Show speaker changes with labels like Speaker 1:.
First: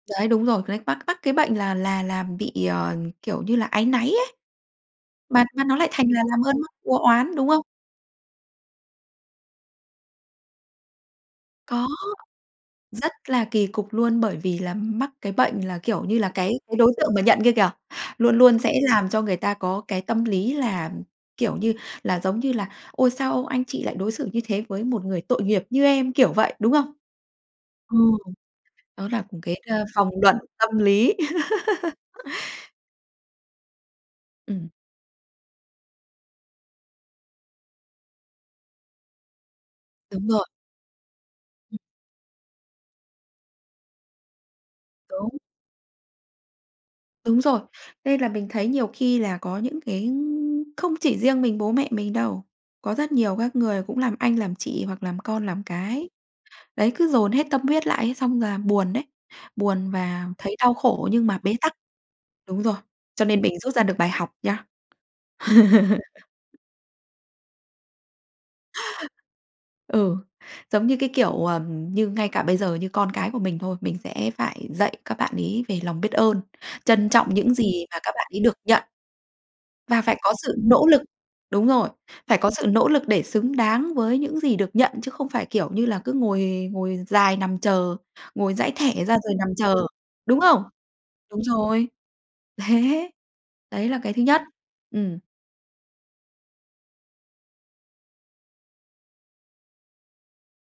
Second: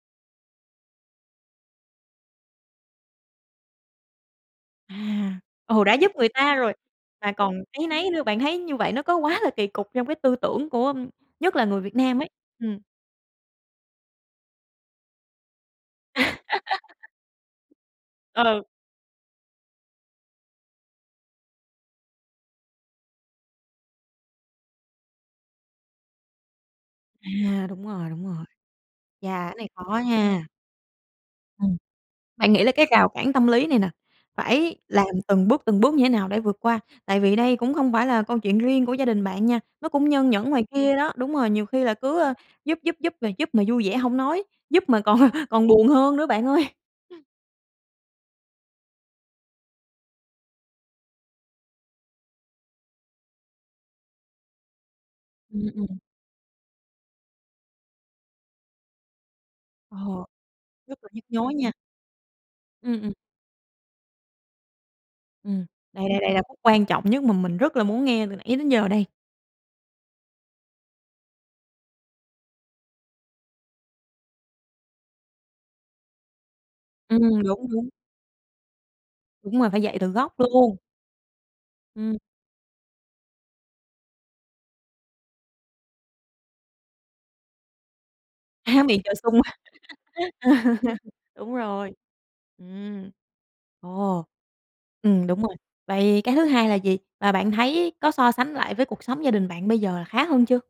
Speaker 1: Đấy, đúng rồi, cái này mắc mắc cái bệnh là làm làm bị, ờ, kiểu như là, áy náy ấy.
Speaker 2: À,
Speaker 1: Mà mà nó
Speaker 2: ừ,
Speaker 1: lại
Speaker 2: đã
Speaker 1: thành
Speaker 2: giúp
Speaker 1: là
Speaker 2: người
Speaker 1: làm
Speaker 2: ta
Speaker 1: ơn mắc
Speaker 2: rồi
Speaker 1: o
Speaker 2: mà
Speaker 1: oán, đúng không?
Speaker 2: còn áy náy nữa, bạn thấy như vậy nó có quá là kỳ cục trong cái tư tưởng của nhất là người
Speaker 1: Có,
Speaker 2: Việt Nam ấy, ừm.
Speaker 1: rất là kỳ cục luôn bởi vì là mắc cái bệnh là, kiểu như là, cái cái đối tượng mà nhận kia kìa, luôn luôn
Speaker 2: Ừ.
Speaker 1: sẽ làm cho người ta có cái tâm lý là, ừm, kiểu như là, giống như là "Ôi, sao anh chị lại đối xử như thế với một người tội nghiệp như em?", kiểu vậy, đúng không?
Speaker 2: À, đúng
Speaker 1: Ờ,
Speaker 2: rồi, đúng rồi.
Speaker 1: đó là
Speaker 2: Chà,
Speaker 1: cũng
Speaker 2: cái
Speaker 1: cái,
Speaker 2: này
Speaker 1: ờ,
Speaker 2: khó
Speaker 1: vòng luẩn
Speaker 2: nha.
Speaker 1: tâm lý.
Speaker 2: Ừm, bạn nghĩ là cái rào cản tâm lý này nè,
Speaker 1: Ừm.
Speaker 2: phải làm từng bước, từng bước như thế nào để vượt qua? Tại vì đây cũng không phải là câu chuyện riêng của gia đình bạn nha, nó cũng
Speaker 1: Đúng
Speaker 2: nhơn
Speaker 1: rồi.
Speaker 2: nhởn ngoài kia đó. Đúng rồi, nhiều
Speaker 1: Ừm.
Speaker 2: khi là cứ, ơ, giúp giúp giúp mà giúp mà vui vẻ hông nói, giúp mà còn
Speaker 1: Đúng.
Speaker 2: còn buồn hơn nữa bạn ơi.
Speaker 1: Đúng rồi, nên là mình thấy nhiều khi là có những cái không chỉ riêng mình bố mẹ mình đâu, có rất nhiều các người cũng làm anh, làm chị hoặc làm con, làm
Speaker 2: Ừm, ừm.
Speaker 1: cái, đấy, cứ dồn hết tâm huyết lại ấy, xong là buồn đấy, buồn
Speaker 2: Ờ,
Speaker 1: và thấy đau
Speaker 2: rất
Speaker 1: khổ
Speaker 2: là nhức
Speaker 1: nhưng mà
Speaker 2: nhối
Speaker 1: bế
Speaker 2: nha.
Speaker 1: tắc. Đúng rồi,
Speaker 2: Ừm, ừm.
Speaker 1: cho nên mình rút ra được bài học nhá.
Speaker 2: Ừm, đây, đây, đây là khúc quan trọng nhất mà mình rất là muốn nghe từ nãy đến giờ đây.
Speaker 1: Ừ, giống như cái kiểu, ờm, như ngay cả bây giờ như con cái của mình thôi, mình sẽ phải dạy các bạn ấy về lòng biết ơn, trân trọng
Speaker 2: Ừm,
Speaker 1: những
Speaker 2: đúng,
Speaker 1: gì
Speaker 2: đúng.
Speaker 1: mà các bạn ấy được nhận,
Speaker 2: Đúng rồi, phải dạy
Speaker 1: và
Speaker 2: từ
Speaker 1: phải có
Speaker 2: gốc
Speaker 1: sự
Speaker 2: luôn.
Speaker 1: nỗ lực đúng rồi,
Speaker 2: Ừm.
Speaker 1: phải có sự nỗ lực để xứng đáng với những gì được nhận, chứ không phải kiểu như là cứ ngồi ngồi dài nằm chờ, ngồi dãi
Speaker 2: Há miệng
Speaker 1: thẻ
Speaker 2: chờ
Speaker 1: ra rồi
Speaker 2: sung.
Speaker 1: nằm chờ, đúng không? Đúng
Speaker 2: Đúng
Speaker 1: rồi,
Speaker 2: rồi.
Speaker 1: thế!
Speaker 2: Ừm.
Speaker 1: Đấy là cái thứ
Speaker 2: Ồ.
Speaker 1: nhất. Ừm.
Speaker 2: Ừm, đúng rồi. Vậy cái thứ hai là gì? Và bạn thấy có so sánh lại với cuộc sống gia đình bạn bây giờ là khá hơn chưa?